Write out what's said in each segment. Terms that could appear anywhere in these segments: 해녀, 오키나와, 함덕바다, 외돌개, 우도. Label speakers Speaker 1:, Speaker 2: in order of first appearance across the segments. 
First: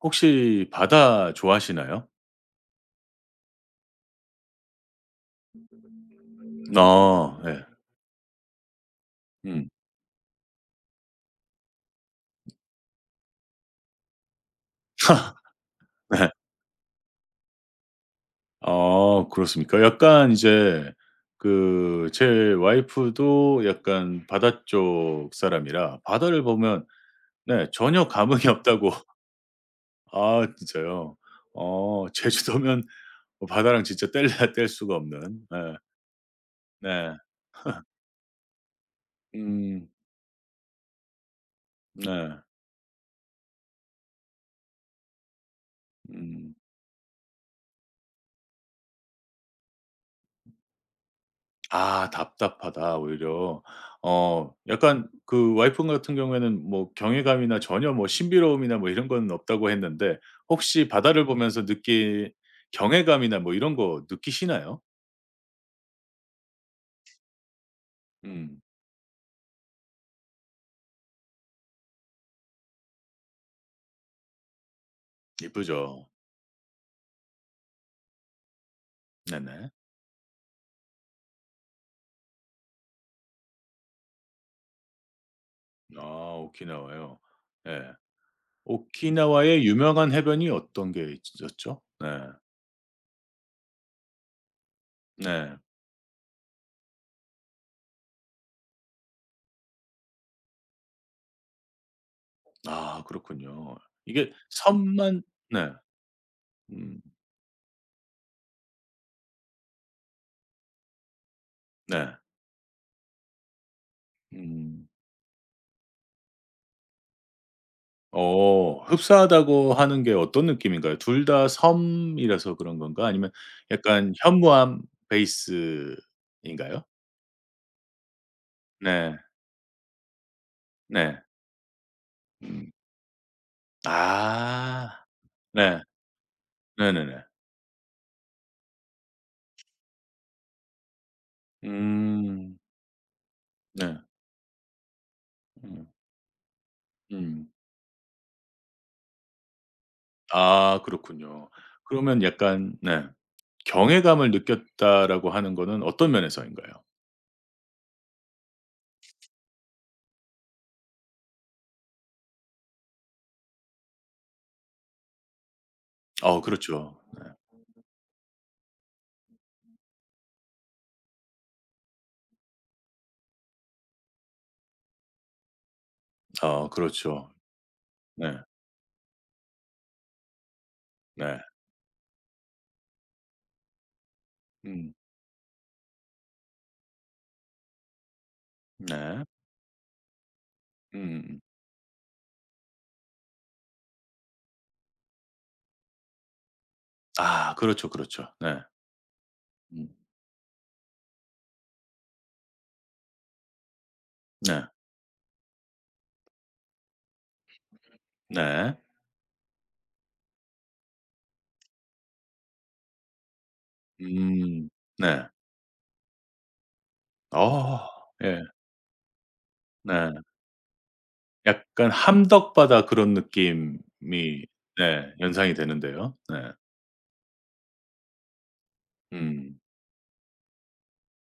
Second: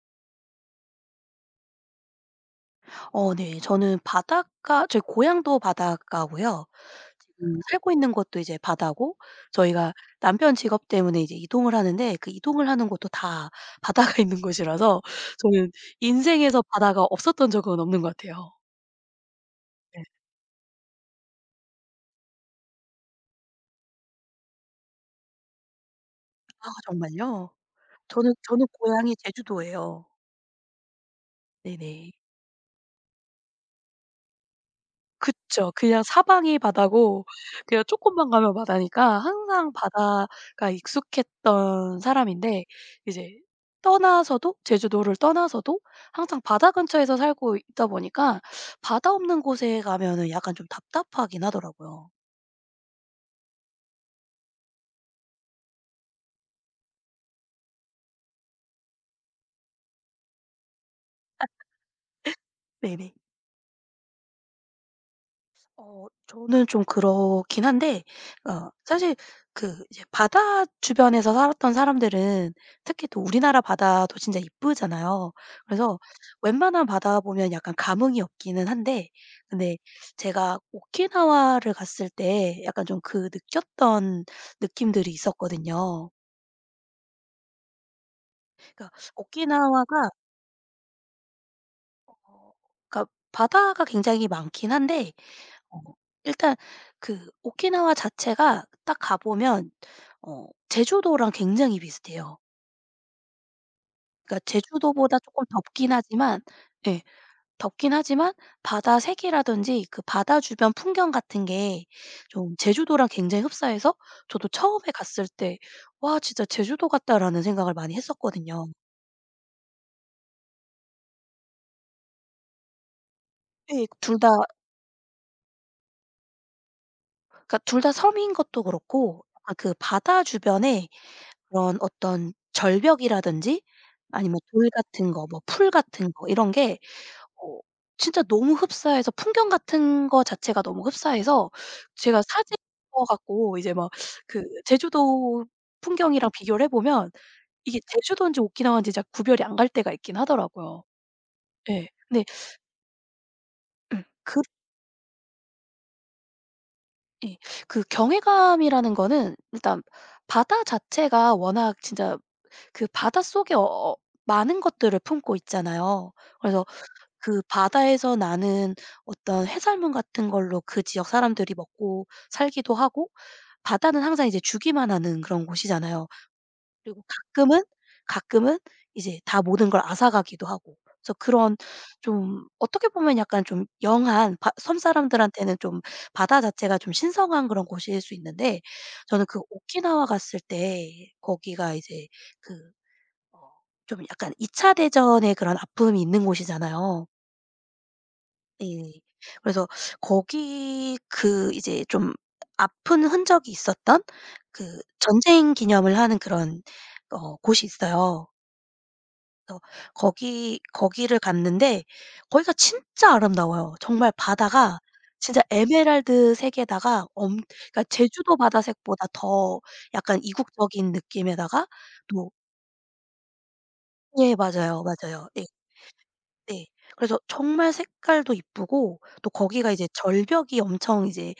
Speaker 1: 혹시 바다 좋아하시나요?
Speaker 2: 네. 저는 바닷가 저희 고향도 바닷가고요.
Speaker 1: 아
Speaker 2: 지금
Speaker 1: 네.
Speaker 2: 살고 있는 곳도 이제 바다고,
Speaker 1: 음.
Speaker 2: 저희가 남편 직업 때문에 이제 이동을 하는데, 그 이동을 하는 곳도 다 바다가 있는 곳이라서 저는
Speaker 1: 네.
Speaker 2: 인생에서 바다가 없었던 적은 없는 것 같아요.
Speaker 1: 아 그렇습니까?
Speaker 2: 네.
Speaker 1: 약간 이제 그 제 와이프도 약간 바다 쪽 사람이라 바다를
Speaker 2: 아,
Speaker 1: 보면
Speaker 2: 정말요?
Speaker 1: 네, 전혀
Speaker 2: 저는
Speaker 1: 감흥이
Speaker 2: 저는
Speaker 1: 없다고.
Speaker 2: 고향이 제주도예요.
Speaker 1: 아 진짜요? 어
Speaker 2: 네네.
Speaker 1: 제주도면 바다랑 진짜 뗄래야 뗄 수가 없는, 네,
Speaker 2: 그쵸. 그냥 사방이
Speaker 1: 네.
Speaker 2: 바다고 그냥 쪼끔만 가면 바다니까 항상
Speaker 1: 음
Speaker 2: 바다가 익숙했던
Speaker 1: 네.
Speaker 2: 사람인데, 이제 떠나서도, 제주도를 떠나서도 항상
Speaker 1: 음.
Speaker 2: 바다 근처에서 살고 있다 보니까 바다 없는 곳에 가면은 약간 좀 답답하긴
Speaker 1: 아
Speaker 2: 하더라고요.
Speaker 1: 답답하다 오히려. 어 약간 그 와이프 같은 경우에는 뭐 경외감이나 전혀 뭐 신비로움이나 뭐 이런 건 없다고 했는데, 혹시 바다를 보면서 느낀
Speaker 2: 네네.
Speaker 1: 경외감이나 뭐 이런 거 느끼시나요?
Speaker 2: 저는 좀 그렇긴 한데,
Speaker 1: 음
Speaker 2: 사실 그 이제 바다 주변에서 살았던 사람들은 특히 또 우리나라 바다도 진짜 이쁘잖아요. 그래서
Speaker 1: 이쁘죠.
Speaker 2: 웬만한 바다 보면 약간 감흥이 없기는 한데,
Speaker 1: 네네.
Speaker 2: 근데 제가 오키나와를 갔을 때 약간 좀 그 느꼈던 느낌들이 있었거든요.
Speaker 1: 아 오키나와요. 예.
Speaker 2: 그러니까
Speaker 1: 오키나와의
Speaker 2: 오키나와가,
Speaker 1: 유명한 해변이 어떤 게 있었죠? 네.
Speaker 2: 어 그러니까 바다가 굉장히 많긴 한데.
Speaker 1: 네.
Speaker 2: 어. 일단 그 오키나와 자체가 딱 가 보면 제주도랑 굉장히 비슷해요.
Speaker 1: 아 그렇군요. 이게
Speaker 2: 그러니까 제주도보다
Speaker 1: 섬만
Speaker 2: 쪼끔
Speaker 1: 네.
Speaker 2: 덥긴 하지만,
Speaker 1: 음
Speaker 2: 예, 덥긴 하지만 바다 색이라든지 그 바다 주변 풍경 같은 게
Speaker 1: 네.
Speaker 2: 좀 제주도랑 굉장히 흡사해서 저도
Speaker 1: 음.
Speaker 2: 처음에 갔을 때 '와, 진짜 제주도 같다.'라는 생각을 많이 했었거든요.
Speaker 1: 어 흡사하다고 하는 게 어떤 느낌인가요? 둘 다 섬이라서 그런 건가? 아니면
Speaker 2: 예.
Speaker 1: 약간
Speaker 2: 둘 다,
Speaker 1: 현무암 베이스인가요?
Speaker 2: 그러니까 둘 다 섬인 것도
Speaker 1: 네.
Speaker 2: 그렇고 약간 그 바다 주변에
Speaker 1: 네.
Speaker 2: 그런 어떤
Speaker 1: 음.
Speaker 2: 절벽이라든지 아니면 돌
Speaker 1: 아.
Speaker 2: 같은 거, 뭐 풀
Speaker 1: 네.
Speaker 2: 같은 거 이런 게
Speaker 1: 네네네.
Speaker 2: 어 진짜 너무 흡사해서, 풍경 같은 거 자체가 너무 흡사해서 제가
Speaker 1: 음.
Speaker 2: 사진퍼 갖고 이제 막
Speaker 1: 네.
Speaker 2: 그 제주도
Speaker 1: 음.
Speaker 2: 풍경이랑 비교를 해 보면
Speaker 1: 음.
Speaker 2: 이게 제주도인지 오키나와인지 잘 구별이 안 갈 때가 있긴
Speaker 1: 아
Speaker 2: 하더라고요.
Speaker 1: 그렇군요.
Speaker 2: 예.
Speaker 1: 그러면
Speaker 2: 근데,
Speaker 1: 약간 네,
Speaker 2: 음,
Speaker 1: 경외감을
Speaker 2: 그,
Speaker 1: 느꼈다라고 하는 거는 어떤 면에서인가요?
Speaker 2: 예. 그 경외감이라는 거는 일단 바다 자체가 워낙 진짜 그 바닷속에 어 많은 것들을 품고 있잖아요.
Speaker 1: 어
Speaker 2: 그래서
Speaker 1: 그렇죠.
Speaker 2: 그 바다에서 나는 어떤 해산물 같은 걸로 그 지역 사람들이 먹고 살기도 하고, 바다는 항상 이제 주기만 하는 그런 곳이잖아요.
Speaker 1: 어
Speaker 2: 그리고
Speaker 1: 그렇죠.
Speaker 2: 가끔은,
Speaker 1: 네.
Speaker 2: 가끔은 이제 다 모든 걸 앗아가기도 하고. 그래서
Speaker 1: 네.
Speaker 2: 그런, 좀 어떻게 보면 약간 좀 영한 바
Speaker 1: 음.
Speaker 2: 섬사람들한테는 좀 바다 자체가 좀 신성한 그런 곳일 수 있는데,
Speaker 1: 네.
Speaker 2: 저는 그 오키나와 갔을 때
Speaker 1: 음음.
Speaker 2: 거기가 이제 그, 어 좀 약간 2차 대전의 그런 아픔이 있는 곳이잖아요.
Speaker 1: 아 그렇죠, 그렇죠. 네.
Speaker 2: 예. 그래서
Speaker 1: 음.
Speaker 2: 거기 그 이제 좀 아픈 흔적이 있었던
Speaker 1: 네.
Speaker 2: 그 전쟁 기념을 하는 그런, 곳이 있어요.
Speaker 1: 네.
Speaker 2: 그래서 거기를 갔는데 거기가 진짜 아름다워요. 정말
Speaker 1: 음.
Speaker 2: 바다가
Speaker 1: 네.
Speaker 2: 진짜 에메랄드색에다가, 엄 그러니까
Speaker 1: 아.
Speaker 2: 제주도
Speaker 1: 예.
Speaker 2: 바다색보다 더
Speaker 1: 네.
Speaker 2: 약간 이국적인 느낌에다가,
Speaker 1: 약간
Speaker 2: 또.
Speaker 1: 함덕바다 그런
Speaker 2: 예
Speaker 1: 느낌이
Speaker 2: 맞아요,
Speaker 1: 네,
Speaker 2: 맞아요. 예.
Speaker 1: 연상이 되는데요. 네.
Speaker 2: 네. 그래서 정말 색깔도 이쁘고 또
Speaker 1: 음.
Speaker 2: 거기가 이제 절벽이 엄청 이제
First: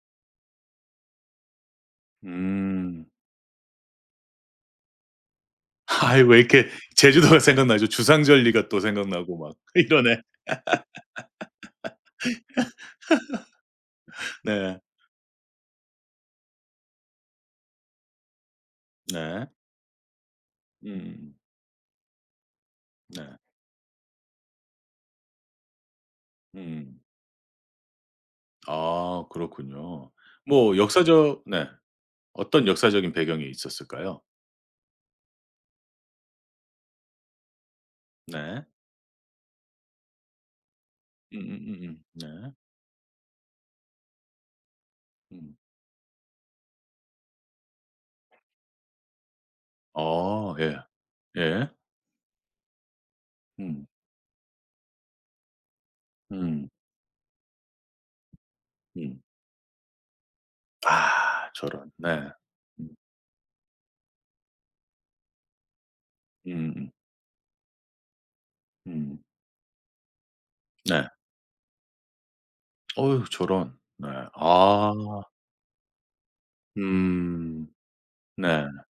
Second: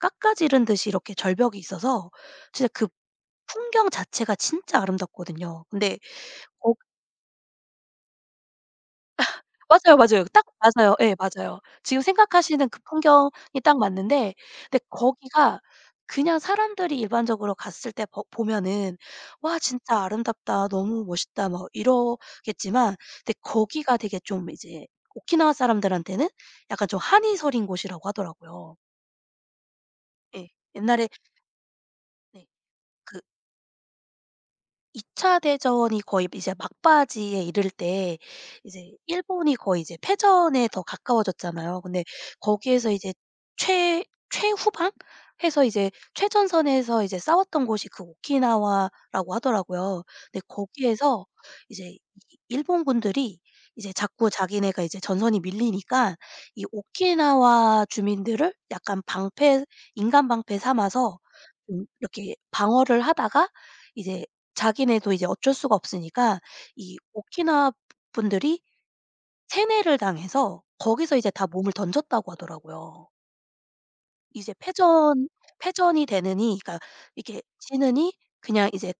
Speaker 2: 깎아지른 듯이 이렇게 절벽이 있어서 진짜 그
Speaker 1: 음.
Speaker 2: 풍경 자체가 진짜 아름답거든요. 근데
Speaker 1: 아이, 왜 이렇게
Speaker 2: 거
Speaker 1: 제주도가 생각나죠. 주상절리가 또 생각나고 막
Speaker 2: 맞아요,
Speaker 1: 이러네.
Speaker 2: 맞아요. 딱 맞아요. 예, 맞아요. 지금 생각하시는 그 풍경이 딱 맞는데.
Speaker 1: 네.
Speaker 2: 근데 거기가 그냥 사람들이 일반적으로 갔을 때 버 보면은
Speaker 1: 네.
Speaker 2: '와, 진짜 아름답다. 너무
Speaker 1: 음.
Speaker 2: 멋있다.' 막 이러겠지만,
Speaker 1: 네.
Speaker 2: 근데 거기가 되게 좀 이제 오키나와 사람들한테는 약간
Speaker 1: 음.
Speaker 2: 좀 한이 서린 곳이라고 하더라고요.
Speaker 1: 아 그렇군요.
Speaker 2: 예.
Speaker 1: 뭐
Speaker 2: 옛날에,
Speaker 1: 역사적 네.
Speaker 2: 네.
Speaker 1: 어떤 역사적인
Speaker 2: 그
Speaker 1: 배경이 있었을까요?
Speaker 2: 2차 대전이 거의 이제 막바지에 이를 때
Speaker 1: 네.
Speaker 2: 이제 일본이 거의 이제 패전에 더 가까워졌잖아요. 근데
Speaker 1: 네.
Speaker 2: 거기에서 이제 최 최후방
Speaker 1: 음.
Speaker 2: 해서 이제 최전선에서 이제 싸웠던 곳이 그 오키나와라고 하더라고요. 근데
Speaker 1: 어 예.
Speaker 2: 거기에서
Speaker 1: 예.
Speaker 2: 이제 이 일본군들이
Speaker 1: 음.
Speaker 2: 이제 자꾸 자기네가 이제 전선이 밀리니까 이
Speaker 1: 음.
Speaker 2: 오키나와 주민들을 약간
Speaker 1: 음.
Speaker 2: 방패 인간 방패 삼아서
Speaker 1: 아
Speaker 2: 좀
Speaker 1: 저런. 네.
Speaker 2: 이렇게
Speaker 1: 음.
Speaker 2: 방어를 하다가 이제 자기네도 이제 어쩔 수가 없으니까
Speaker 1: 음음.
Speaker 2: 이 오키나와 분들이
Speaker 1: 음.
Speaker 2: 세뇌를 당해서
Speaker 1: 네.
Speaker 2: 거기서 이제 다 몸을 던졌다고 하더라고요.
Speaker 1: 어유 저런. 네.
Speaker 2: 이제
Speaker 1: 아.
Speaker 2: 패전이 되느니, 그러니까 이게
Speaker 1: 음.
Speaker 2: 지느니
Speaker 1: 네.
Speaker 2: 그냥 이제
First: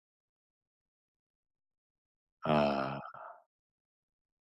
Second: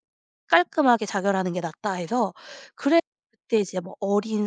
Speaker 2: 깔끔하게 자결하는 게 낫다 해서,
Speaker 1: 아.
Speaker 2: 그래 그때 이제 뭐 어린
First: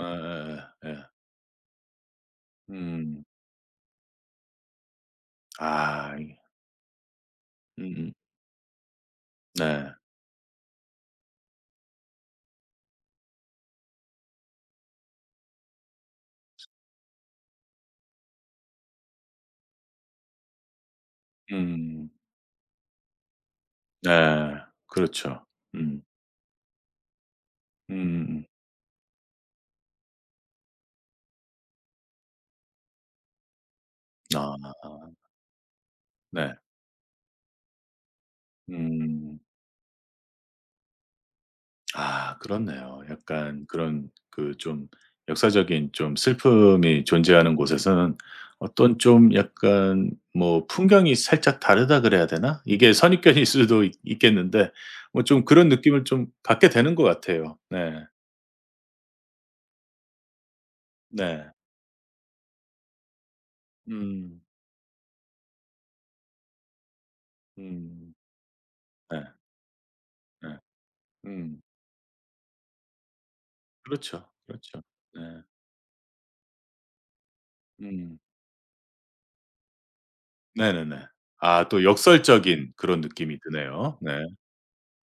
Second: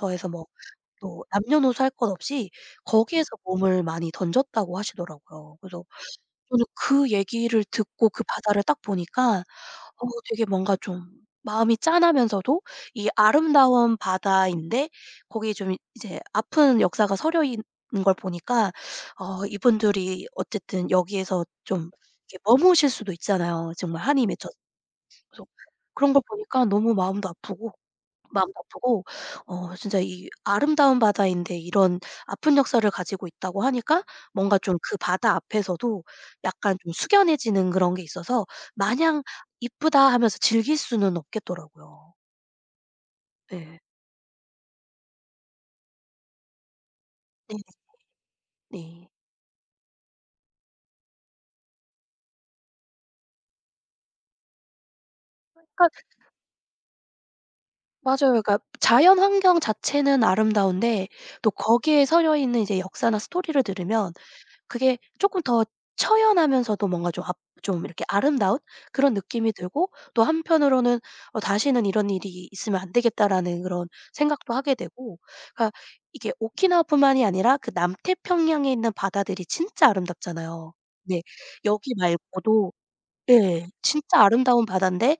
Speaker 1: 에
Speaker 2: 해서 뭐
Speaker 1: 에 에 에.
Speaker 2: 또 남녀노소 할 것 없이
Speaker 1: 음.
Speaker 2: 거기에서 몸을 많이 던졌다고 하시더라고요.
Speaker 1: 아
Speaker 2: 그래서
Speaker 1: 이
Speaker 2: 저는 그 얘기를
Speaker 1: 음
Speaker 2: 듣고
Speaker 1: 음.
Speaker 2: 그 바다를 딱 보니까
Speaker 1: 네.
Speaker 2: 되게 뭔가 좀 마음이 짠하면서도, 이 아름다운 바다인데 거기에 좀 이제 아픈 역사가 서려 있는 걸 보니까 이분들이 어쨌든 여기에서 좀
Speaker 1: 음.
Speaker 2: 이렇게 머무실 수도 있잖아요, 정말 한이 맺혀서.
Speaker 1: 네. 그렇죠. 음.
Speaker 2: 그런 걸 보니까 너무 마음도 아프고,
Speaker 1: 음음음.
Speaker 2: 마음도 아프고, 진짜 이 아름다운 바다인데 이런 아픈 역사를 가지고 있다고 하니까 뭔가
Speaker 1: 아
Speaker 2: 좀 그 바다 앞에서도
Speaker 1: 네.
Speaker 2: 약간 좀 숙연해지는 그런 게 있어서 마냥
Speaker 1: 음.
Speaker 2: '이쁘다.' 하면서 즐길 수는 없겠더라고요.
Speaker 1: 아 그렇네요. 약간
Speaker 2: 네,
Speaker 1: 그런 그 좀 역사적인 좀 슬픔이 존재하는 곳에서는 어떤
Speaker 2: 네네.
Speaker 1: 좀 약간 뭐 풍경이 살짝 다르다 그래야 되나? 이게 선입견일 수도 있겠는데 뭐 좀 그런
Speaker 2: 그러니까
Speaker 1: 느낌을 좀 갖게 되는 것 같아요. 네.
Speaker 2: 맞아요. 그러니까 자연 환경 자체는 아름다운데
Speaker 1: 네.
Speaker 2: 또 거기에 서려 있는 이제 역사나 스토리를 들으면
Speaker 1: 음.
Speaker 2: 그게 조금 더 처연하면서도 뭔가 좀 좀 이렇게
Speaker 1: 음.
Speaker 2: 아름다운 그런
Speaker 1: 네.
Speaker 2: 느낌이 들고 또
Speaker 1: 네.
Speaker 2: 한편으로는
Speaker 1: 음.
Speaker 2: '다시는 이런 일이 있으면 안 되겠다.'라는 그런
Speaker 1: 그렇죠,
Speaker 2: 생각도 하게
Speaker 1: 그렇죠.
Speaker 2: 되고.
Speaker 1: 네.
Speaker 2: 그러니까 이게 오키나와뿐만이 아니라 그
Speaker 1: 음.
Speaker 2: 남태평양에 있는 바다들이 진짜 아름답잖아요.
Speaker 1: 네네네.
Speaker 2: 네.
Speaker 1: 아 또
Speaker 2: 여기
Speaker 1: 역설적인
Speaker 2: 말고도,
Speaker 1: 그런 느낌이
Speaker 2: 예,
Speaker 1: 드네요. 네.
Speaker 2: 진짜 아름다운 바다인데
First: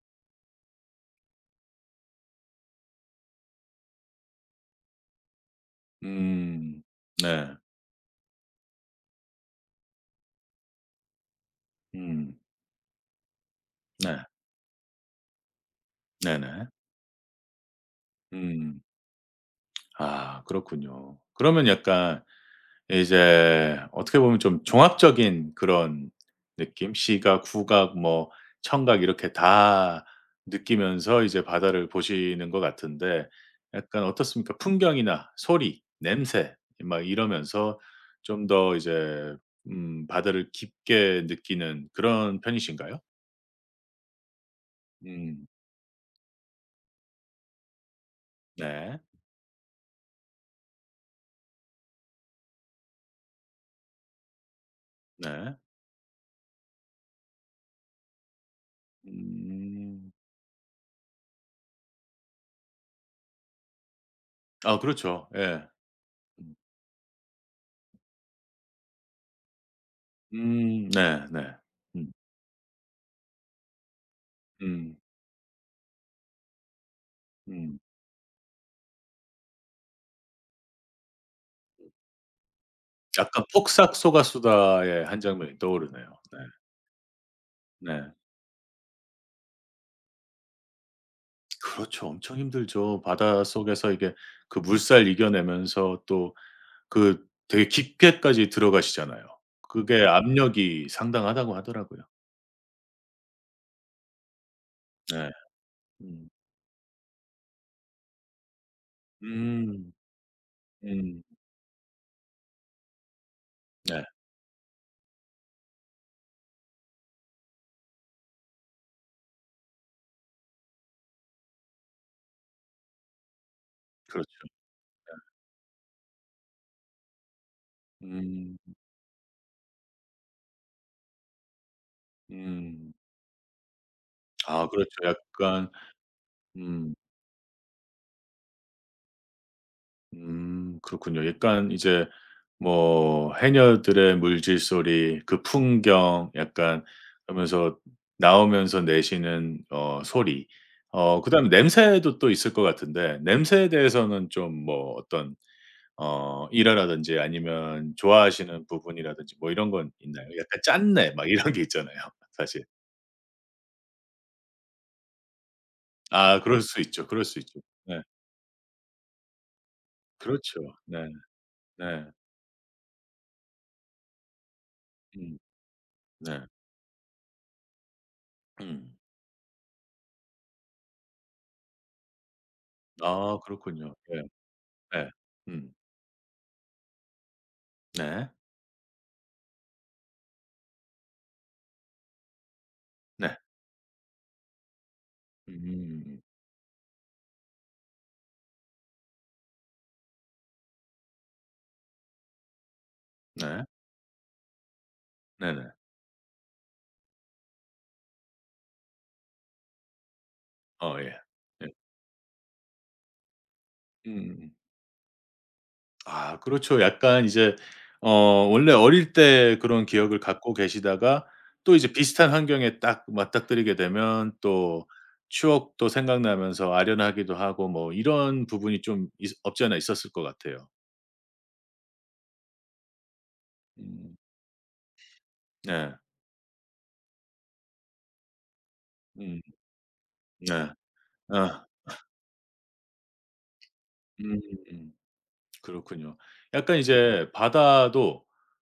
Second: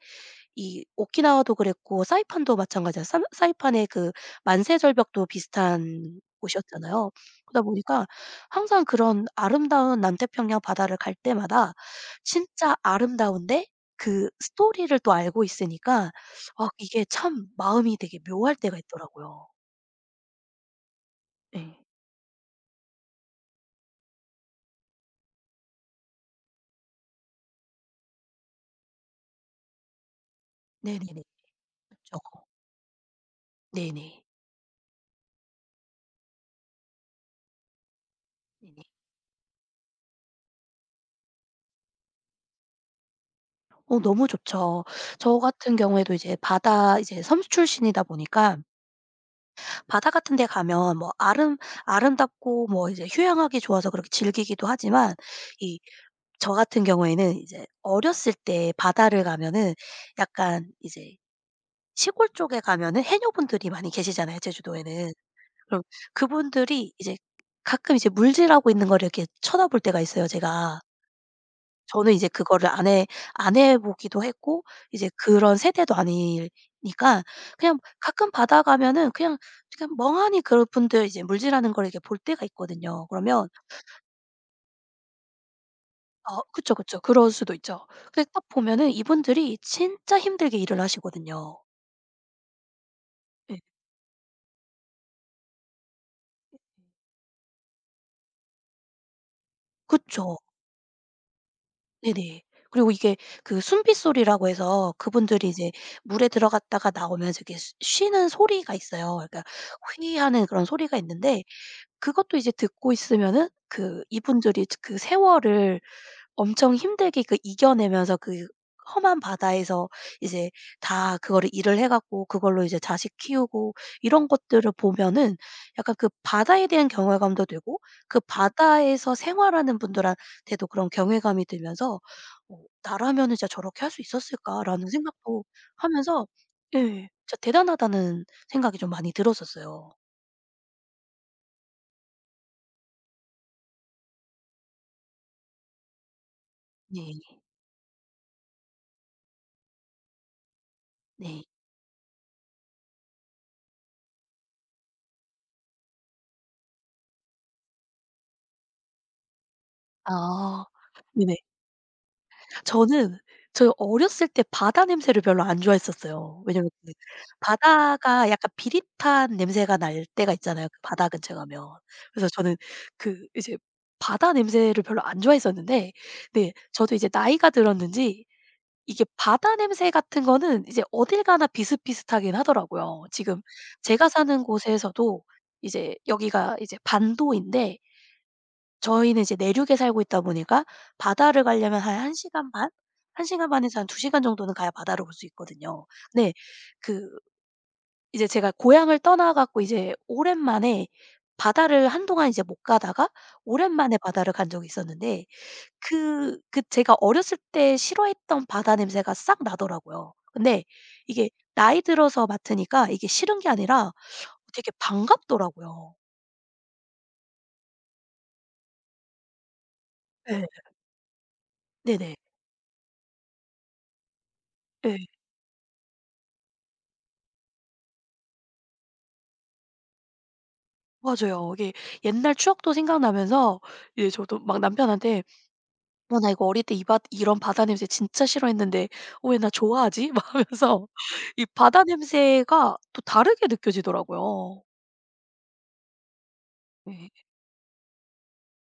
Speaker 2: 이 오키나와도 그랬고 사이판도 마찬가지야. 사 사이판의 그 만세절벽도 비슷한
Speaker 1: 음.
Speaker 2: 곳이었잖아요.
Speaker 1: 네.
Speaker 2: 그러다 보니까 항상 그런 아름다운 남태평양 바다를 갈 때마다
Speaker 1: 음.
Speaker 2: 진짜 아름다운데
Speaker 1: 네.
Speaker 2: 그 스토리를 또 알고 있으니까
Speaker 1: 네네.
Speaker 2: 아, 이게 참 마음이 되게 묘할 때가
Speaker 1: 음.
Speaker 2: 있더라고요.
Speaker 1: 아 그렇군요. 그러면
Speaker 2: 예.
Speaker 1: 약간 이제 어떻게 보면 좀 종합적인 그런 느낌? 시각, 후각, 뭐 청각 이렇게 다 느끼면서
Speaker 2: 네네네.
Speaker 1: 이제 바다를
Speaker 2: 그쵸.
Speaker 1: 보시는 것 같은데, 약간
Speaker 2: 네네.
Speaker 1: 어떻습니까? 풍경이나 소리, 냄새 막 이러면서 좀 더
Speaker 2: 네네.
Speaker 1: 이제 바다를 깊게 느끼는 그런 편이신가요?
Speaker 2: 너무 좋죠. 저
Speaker 1: 음.
Speaker 2: 같은 경우에도 이제 섬 출신이다 보니까
Speaker 1: 네.
Speaker 2: 바다 같은 데 가면 뭐 아름답고 뭐 이제 휴양하기 좋아서 그렇게 즐기기도 하지만,
Speaker 1: 네.
Speaker 2: 이, 저 같은 경우에는 이제 어렸을 때 바다를 가면은
Speaker 1: 음.
Speaker 2: 약간 이제 시골 쪽에 가면은 해녀분들이 많이 계시잖아요,
Speaker 1: 아
Speaker 2: 제주도에는.
Speaker 1: 그렇죠. 예.
Speaker 2: 그럼 그분들이 이제 가끔 이제 물질하고 있는 거를 이렇게 쳐다볼 때가 있어요, 제가.
Speaker 1: 네 네. 음.
Speaker 2: 저는 이제 그거를 안 해 보기도 했고
Speaker 1: 음.
Speaker 2: 이제 그런 세대도 아니니까
Speaker 1: 음.
Speaker 2: 그냥 가끔 바다 가면은 그냥 멍하니 그분들 이제 물질하는 걸 이렇게 볼 때가 있거든요.
Speaker 1: 약간
Speaker 2: 그러면
Speaker 1: 폭삭 소가수다의 한 장면이 떠오르네요. 네.
Speaker 2: 그쵸, 그쵸. 그럴 수도 있죠.
Speaker 1: 네.
Speaker 2: 근데 딱 보면은 이분들이 진짜 힘들게 일을 하시거든요.
Speaker 1: 그렇죠. 엄청 힘들죠.
Speaker 2: 예.
Speaker 1: 바닷속에서 이게 그 물살 이겨내면서 또 그 되게 깊게까지 들어가시잖아요. 그게
Speaker 2: 그쵸.
Speaker 1: 압력이 상당하다고 하더라고요.
Speaker 2: 네네. 그리고 이게 그 숨빗소리라고 해서
Speaker 1: 네.
Speaker 2: 그분들이 이제 물에
Speaker 1: 음.
Speaker 2: 들어갔다가 나오면서 이렇게 쉬 쉬는 소리가 있어요. 그러니까
Speaker 1: 음.
Speaker 2: 휘 하는 그런 소리가
Speaker 1: 음.
Speaker 2: 있는데 그것도 이제 듣고 있으면은 그
Speaker 1: 네.
Speaker 2: 이분들이 그 세월을 엄청 힘들게 그 이겨내면서 그 험한 바다에서 이제 다 그거를 일을 해 갖고 그걸로 이제 자식 키우고 이런
Speaker 1: 그렇죠.
Speaker 2: 것들을 보면은 약간 그 바다에 대한 경외감도 들고 그
Speaker 1: 음.
Speaker 2: 바다에서 생활하는 분들한테도 그런 경외감이 들면서 '어,
Speaker 1: 음.
Speaker 2: 나라면은 진짜 저렇게 할 수
Speaker 1: 아
Speaker 2: 있었을까.'라는
Speaker 1: 그렇죠.
Speaker 2: 생각도
Speaker 1: 약간
Speaker 2: 하면서,
Speaker 1: 음.
Speaker 2: 예, 진짜 대단하다는 생각이 좀 많이 들었었어요.
Speaker 1: 그렇군요. 약간 이제 뭐 해녀들의 물질소리 그 풍경 약간
Speaker 2: 네.
Speaker 1: 하면서 나오면서 내시는 어 소리, 어
Speaker 2: 네.
Speaker 1: 그다음에 냄새도 또 있을 것 같은데 냄새에 대해서는 좀 뭐 어떤 어 일화라든지 아니면 좋아하시는 부분이라든지 뭐 이런 건 있나요? 약간
Speaker 2: 아.
Speaker 1: 짠내 막
Speaker 2: 네네.
Speaker 1: 이런 게 있잖아요 사실.
Speaker 2: 저는 어렸을 때 바다 냄새를 별로 안
Speaker 1: 아
Speaker 2: 좋아했었어요.
Speaker 1: 그럴
Speaker 2: 왜냐면
Speaker 1: 수
Speaker 2: 그
Speaker 1: 있죠. 그럴 수 있죠. 네.
Speaker 2: 바다가 약간 비릿한 냄새가 날 때가
Speaker 1: 그렇죠.
Speaker 2: 있잖아요, 그
Speaker 1: 네.
Speaker 2: 바다 근처 가면.
Speaker 1: 네.
Speaker 2: 그래서 저는 그 이제 바다 냄새를 별로 안
Speaker 1: 음.
Speaker 2: 좋아했었는데,
Speaker 1: 네.
Speaker 2: 네, 저도 이제 나이가 들었는지
Speaker 1: 음.
Speaker 2: 이게 바다 냄새 같은 거는 이제 어딜 가나 비슷비슷하긴 하더라고요.
Speaker 1: 아
Speaker 2: 지금
Speaker 1: 그렇군요.
Speaker 2: 제가
Speaker 1: 네.
Speaker 2: 사는
Speaker 1: 네.
Speaker 2: 곳에서도
Speaker 1: 음.
Speaker 2: 이제 여기가 이제 반도인데
Speaker 1: 네.
Speaker 2: 저희는 이제 내륙에 살고 있다 보니까 바다를 가려면 한 1시간 반? 1
Speaker 1: 네.
Speaker 2: 시간 반에서 한 2시간 정도는 가야 바다를 볼 수 있거든요.
Speaker 1: 음.
Speaker 2: 네. 그 이제 제가 고향을 떠나 갖고 이제 오랜만에 바다를 한동안 이제 못 가다가
Speaker 1: 네.
Speaker 2: 오랜만에 바다를 간 적이 있었는데
Speaker 1: 네네.
Speaker 2: 그 제가 어렸을 때 싫어했던 바다 냄새가 싹 나더라고요. 근데
Speaker 1: 어 예.
Speaker 2: 이게
Speaker 1: 예.
Speaker 2: 나이 들어서 맡으니까 이게 싫은 게 아니라
Speaker 1: 음음음.
Speaker 2: 되게 반갑더라고요.
Speaker 1: 아 그렇죠. 약간 이제 어 원래 어릴 때 그런 기억을
Speaker 2: 예.
Speaker 1: 갖고 계시다가 또 이제
Speaker 2: 네네.
Speaker 1: 비슷한 환경에 딱 맞닥뜨리게 되면 또
Speaker 2: 예.
Speaker 1: 추억도 생각나면서 아련하기도 하고 뭐 이런 부분이 좀 있, 없지 않아 있었을 것 같아요.
Speaker 2: 맞아요. 이게 옛날 추억도 생각나면서 이제
Speaker 1: 음.
Speaker 2: 저도 막 남편한테
Speaker 1: 네.
Speaker 2: "어, 나 이거 어릴 때 이 바 이런 바다 냄새 진짜 싫어했는데 왜
Speaker 1: 음.
Speaker 2: 나 좋아하지?" 막
Speaker 1: 네.
Speaker 2: 하면서 이
Speaker 1: 아.
Speaker 2: 바다 냄새가 또 다르게 느껴지더라고요.
Speaker 1: 음. 그렇군요. 약간
Speaker 2: 네.
Speaker 1: 이제 바다도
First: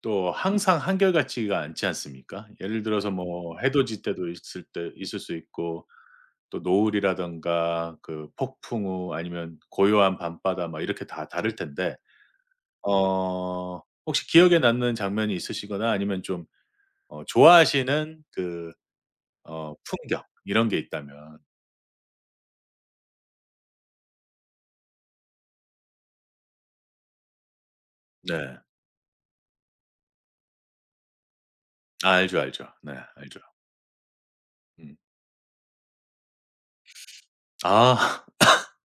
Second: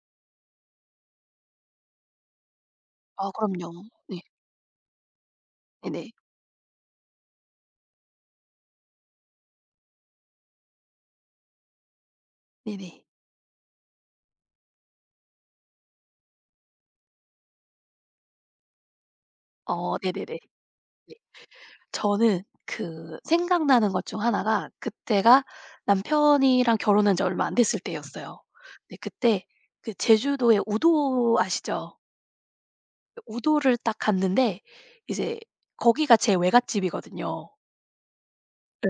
Speaker 1: 또 항상 한결같지가 않지 않습니까? 예를 들어서
Speaker 2: 아,
Speaker 1: 뭐 해
Speaker 2: 그럼요.
Speaker 1: 돋이
Speaker 2: 네.
Speaker 1: 때도 있을 때 있을 수 있고
Speaker 2: 네네.
Speaker 1: 또 노을이라든가 그 폭풍 우 아니면 고요한 밤바다 막 이렇게 다 다를 텐데,
Speaker 2: 네네.
Speaker 1: 어 혹시 기억에 남는 장면이 있으시거나 아니면 좀 어 좋아하시는 그 어
Speaker 2: 어,
Speaker 1: 풍경
Speaker 2: 네네네.
Speaker 1: 이런 게
Speaker 2: 네.
Speaker 1: 있다면.
Speaker 2: 저는 그 생각나는 것 중 하나가 그때가 남편이랑 결혼한 지 얼마 안 됐을 때였어요.
Speaker 1: 네.
Speaker 2: 네, 그때 그 제주도의 우도 아시죠?
Speaker 1: 아 알죠, 알죠. 네 알죠.
Speaker 2: 우도를 딱 갔는데
Speaker 1: 음.
Speaker 2: 이제 거기가 제 외갓집이거든요.
Speaker 1: 아.
Speaker 2: 예.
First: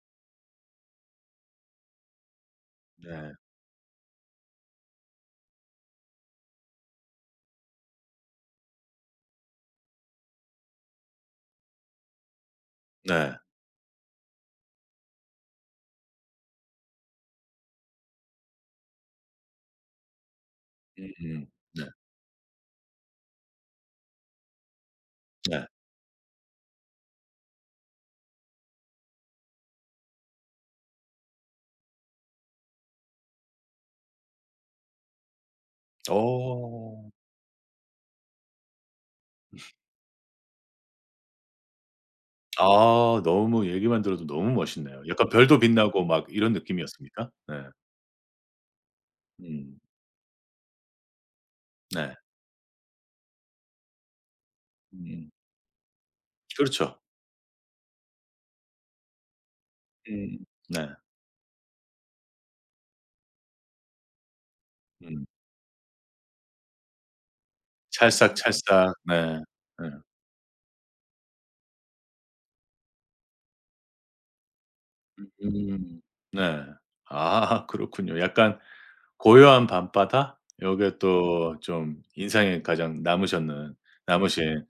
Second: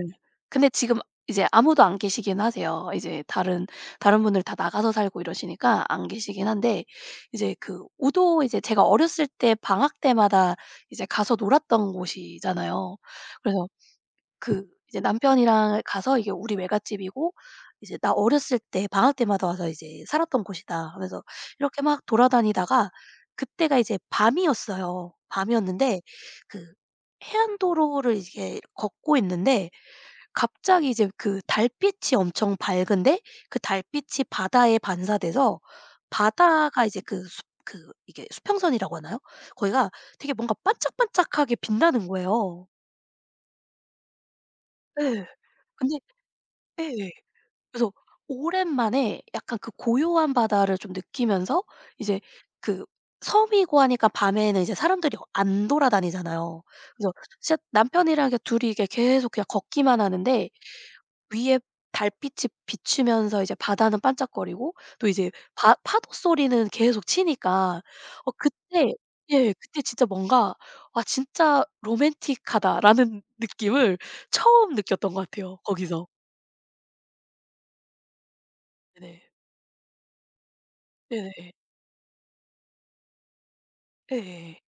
Speaker 2: 근데 지금 이제 아무도 안 계시긴 하세요. 이제
Speaker 1: 네.
Speaker 2: 다른 분들 다 나가서 살고 이러시니까 안 계시긴 한데 이제 그 우도, 이제 제가 어렸을 때 방학 때마다 이제 가서 놀았던 곳이잖아요.
Speaker 1: 네.
Speaker 2: 그래서 그 이제 남편이랑 가서 이게 "우리 외갓집이고 이제 나 어렸을 때 방학 때마다 와서 이제 살았던 곳이다."
Speaker 1: 음
Speaker 2: 하면서
Speaker 1: 음.
Speaker 2: 이렇게
Speaker 1: 네.
Speaker 2: 막 돌아다니다가, 그때가 이제 밤이었어요.
Speaker 1: 네.
Speaker 2: 밤이었는데 그 해안도로를 이제 걷고 있는데 갑자기 이제 그 달빛이 엄청 밝은데, 그 달빛이 바다에 반사돼서 바다가 이제
Speaker 1: 어.
Speaker 2: 그 수 그 이게 수평선이라고 하나요? 거기가 되게 뭔가 반짝반짝하게 빛나는 거예요.
Speaker 1: 아 너무 얘기만 들어도 너무 멋있네요.
Speaker 2: 예.
Speaker 1: 약간 별도
Speaker 2: 근데,
Speaker 1: 빛나고 막 이런
Speaker 2: 예,
Speaker 1: 느낌이었습니까? 네.
Speaker 2: 그래서 오랜만에 약간 그
Speaker 1: 음.
Speaker 2: 고요한 바다를 좀 느끼면서
Speaker 1: 네.
Speaker 2: 이제 그 섬이고 하니까 밤에는 이제 사람들이
Speaker 1: 음.
Speaker 2: 안 돌아다니잖아요.
Speaker 1: 그렇죠.
Speaker 2: 그래서 진짜 남편이랑 이렇게 둘이 이게 계속 그냥 걷기만
Speaker 1: 음.
Speaker 2: 하는데
Speaker 1: 네.
Speaker 2: 위에 달빛이 비추면서 이제 바다는 반짝거리고 또
Speaker 1: 음.
Speaker 2: 이제 바 파도 소리는 계속 치니까,
Speaker 1: 찰싹찰싹.
Speaker 2: 그때,
Speaker 1: 네.
Speaker 2: 예, 그때
Speaker 1: 네.
Speaker 2: 진짜 뭔가 '와, 진짜 로맨틱하다.'라는 느낌을 처음 느꼈던 것 같아요,
Speaker 1: 음.
Speaker 2: 거기서.
Speaker 1: 네. 아 그렇군요. 약간
Speaker 2: 네네.
Speaker 1: 고요한 밤바다? 요게
Speaker 2: 네네.
Speaker 1: 또 좀 인상에 가장 남으셨는
Speaker 2: 예,
Speaker 1: 남으신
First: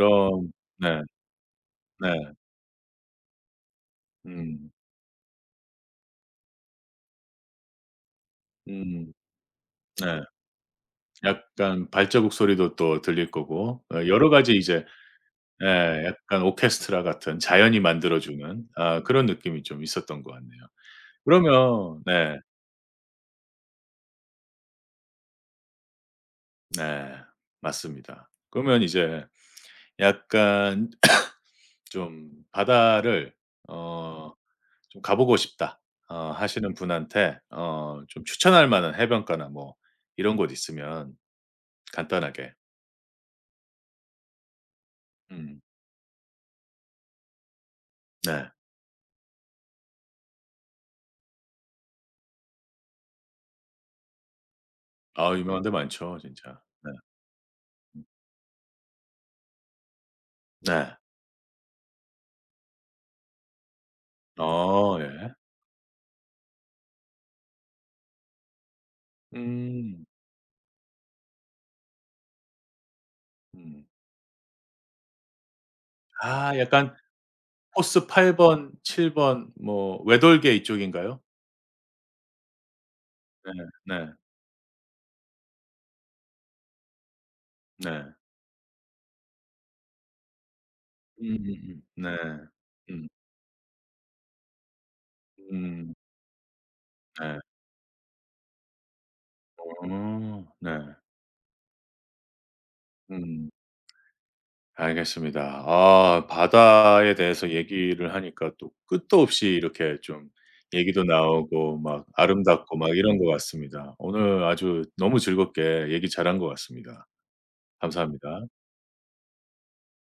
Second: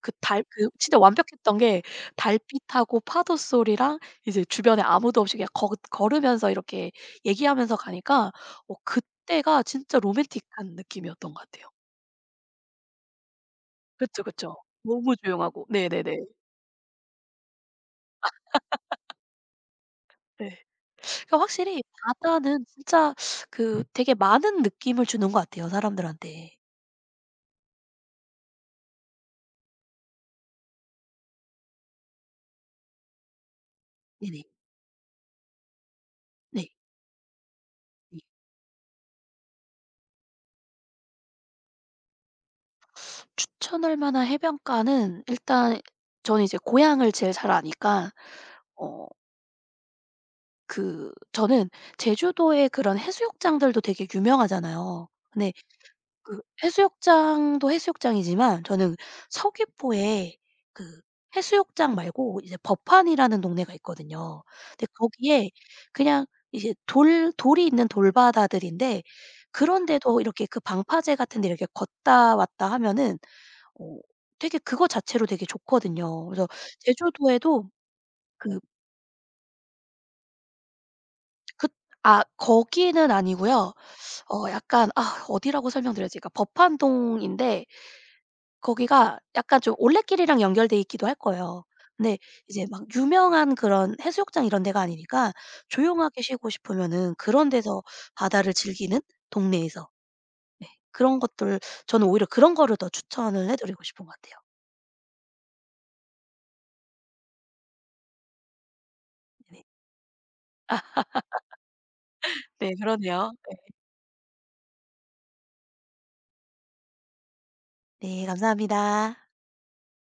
Speaker 2: 그 달 그 진짜
Speaker 1: 네.
Speaker 2: 완벽했던 게
Speaker 1: 네.
Speaker 2: 달빛하고 파도 소리랑 이제
Speaker 1: 음.
Speaker 2: 주변에 아무도 없이 그냥 걷 걸으면서 이렇게 얘기하면서 가니까
Speaker 1: 음.
Speaker 2: 그때가 진짜
Speaker 1: 네.
Speaker 2: 로맨틱한 느낌이었던 것 같아요.
Speaker 1: 약간 발자국 소리도 또 들릴 거고 어
Speaker 2: 그쵸,
Speaker 1: 여러 가지
Speaker 2: 그쵸.
Speaker 1: 이제
Speaker 2: 너무 조용하고
Speaker 1: 예
Speaker 2: 네네네.
Speaker 1: 약간 오케스트라 같은 자연이 만들어 주는 아 그런 느낌이 좀 있었던 것
Speaker 2: 네.
Speaker 1: 같네요.
Speaker 2: 그러니까 확실히
Speaker 1: 그러면 네.
Speaker 2: 바다는 진짜 그 되게 많은 느낌을 주는 것 같아요, 사람들한테.
Speaker 1: 네. 맞습니다. 그러면 이제 약간 좀 바다를 어
Speaker 2: 네네.
Speaker 1: 좀 가 보고 싶다, 어
Speaker 2: 네.
Speaker 1: 하시는 분한테 어
Speaker 2: 네.
Speaker 1: 좀 추천할 만한 해변가나 뭐 이런 곳 있으면 간단하게.
Speaker 2: 추천할 만한 해변가는
Speaker 1: 음
Speaker 2: 일단 저는 이제 고향을 제일 잘 아니까
Speaker 1: 네.
Speaker 2: 어 그 저는 제주도의 그런 해수욕장들도 되게 유명하잖아요.
Speaker 1: 아
Speaker 2: 근데
Speaker 1: 유명한 데 많죠
Speaker 2: 그
Speaker 1: 진짜. 네.
Speaker 2: 해수욕장도 해수욕장이지만 저는 서귀포에
Speaker 1: 네.
Speaker 2: 그 해수욕장 말고 이제 법한이라는 동네가 있거든요. 근데
Speaker 1: 어 예.
Speaker 2: 거기에 그냥 이제 돌 돌이 있는 돌바다들인데
Speaker 1: 음.
Speaker 2: 그런데도 이렇게 그 방파제 같은 데 이렇게 걷다 왔다 하면은
Speaker 1: 음.
Speaker 2: 어 되게 그거 자체로 되게 좋거든요. 그래서
Speaker 1: 아 약간
Speaker 2: 제주도에도
Speaker 1: 코스 8
Speaker 2: 그,
Speaker 1: 번, 7 번 뭐 외돌개 이쪽인가요?
Speaker 2: 그 거기는
Speaker 1: 네.
Speaker 2: 아니고요.
Speaker 1: 네.
Speaker 2: 약간, 아, 어디라고 설명드려야 지, 그러니까 법한동인데
Speaker 1: 네.
Speaker 2: 거기가 약간 좀 올레길이랑 연결돼 있기도 할 거예요.
Speaker 1: 네.
Speaker 2: 근데 이제 막
Speaker 1: 음.
Speaker 2: 유명한 그런 해수욕장 이런 데가 아니니까
Speaker 1: 음.
Speaker 2: 조용하게 쉬고 싶으면은
Speaker 1: 네.
Speaker 2: 그런 데서 바다를 즐기는 동네에서.
Speaker 1: 어
Speaker 2: 네,
Speaker 1: 네.
Speaker 2: 그런 것들 저는 오히려 그런 거를 더 추천을
Speaker 1: 음.
Speaker 2: 해 드리고 싶은 것 같아요.
Speaker 1: 알겠습니다. 아 바다에 대해서 얘기를 하니까 또 끝도 없이
Speaker 2: 네네.
Speaker 1: 이렇게 좀 얘기도 나오고 막
Speaker 2: 네,
Speaker 1: 아름답고 막 이런 것
Speaker 2: 그러네요.
Speaker 1: 같습니다. 오늘 아주 너무 즐겁게 얘기 잘한 것 같습니다.
Speaker 2: 네,
Speaker 1: 감사합니다.
Speaker 2: 감사합니다.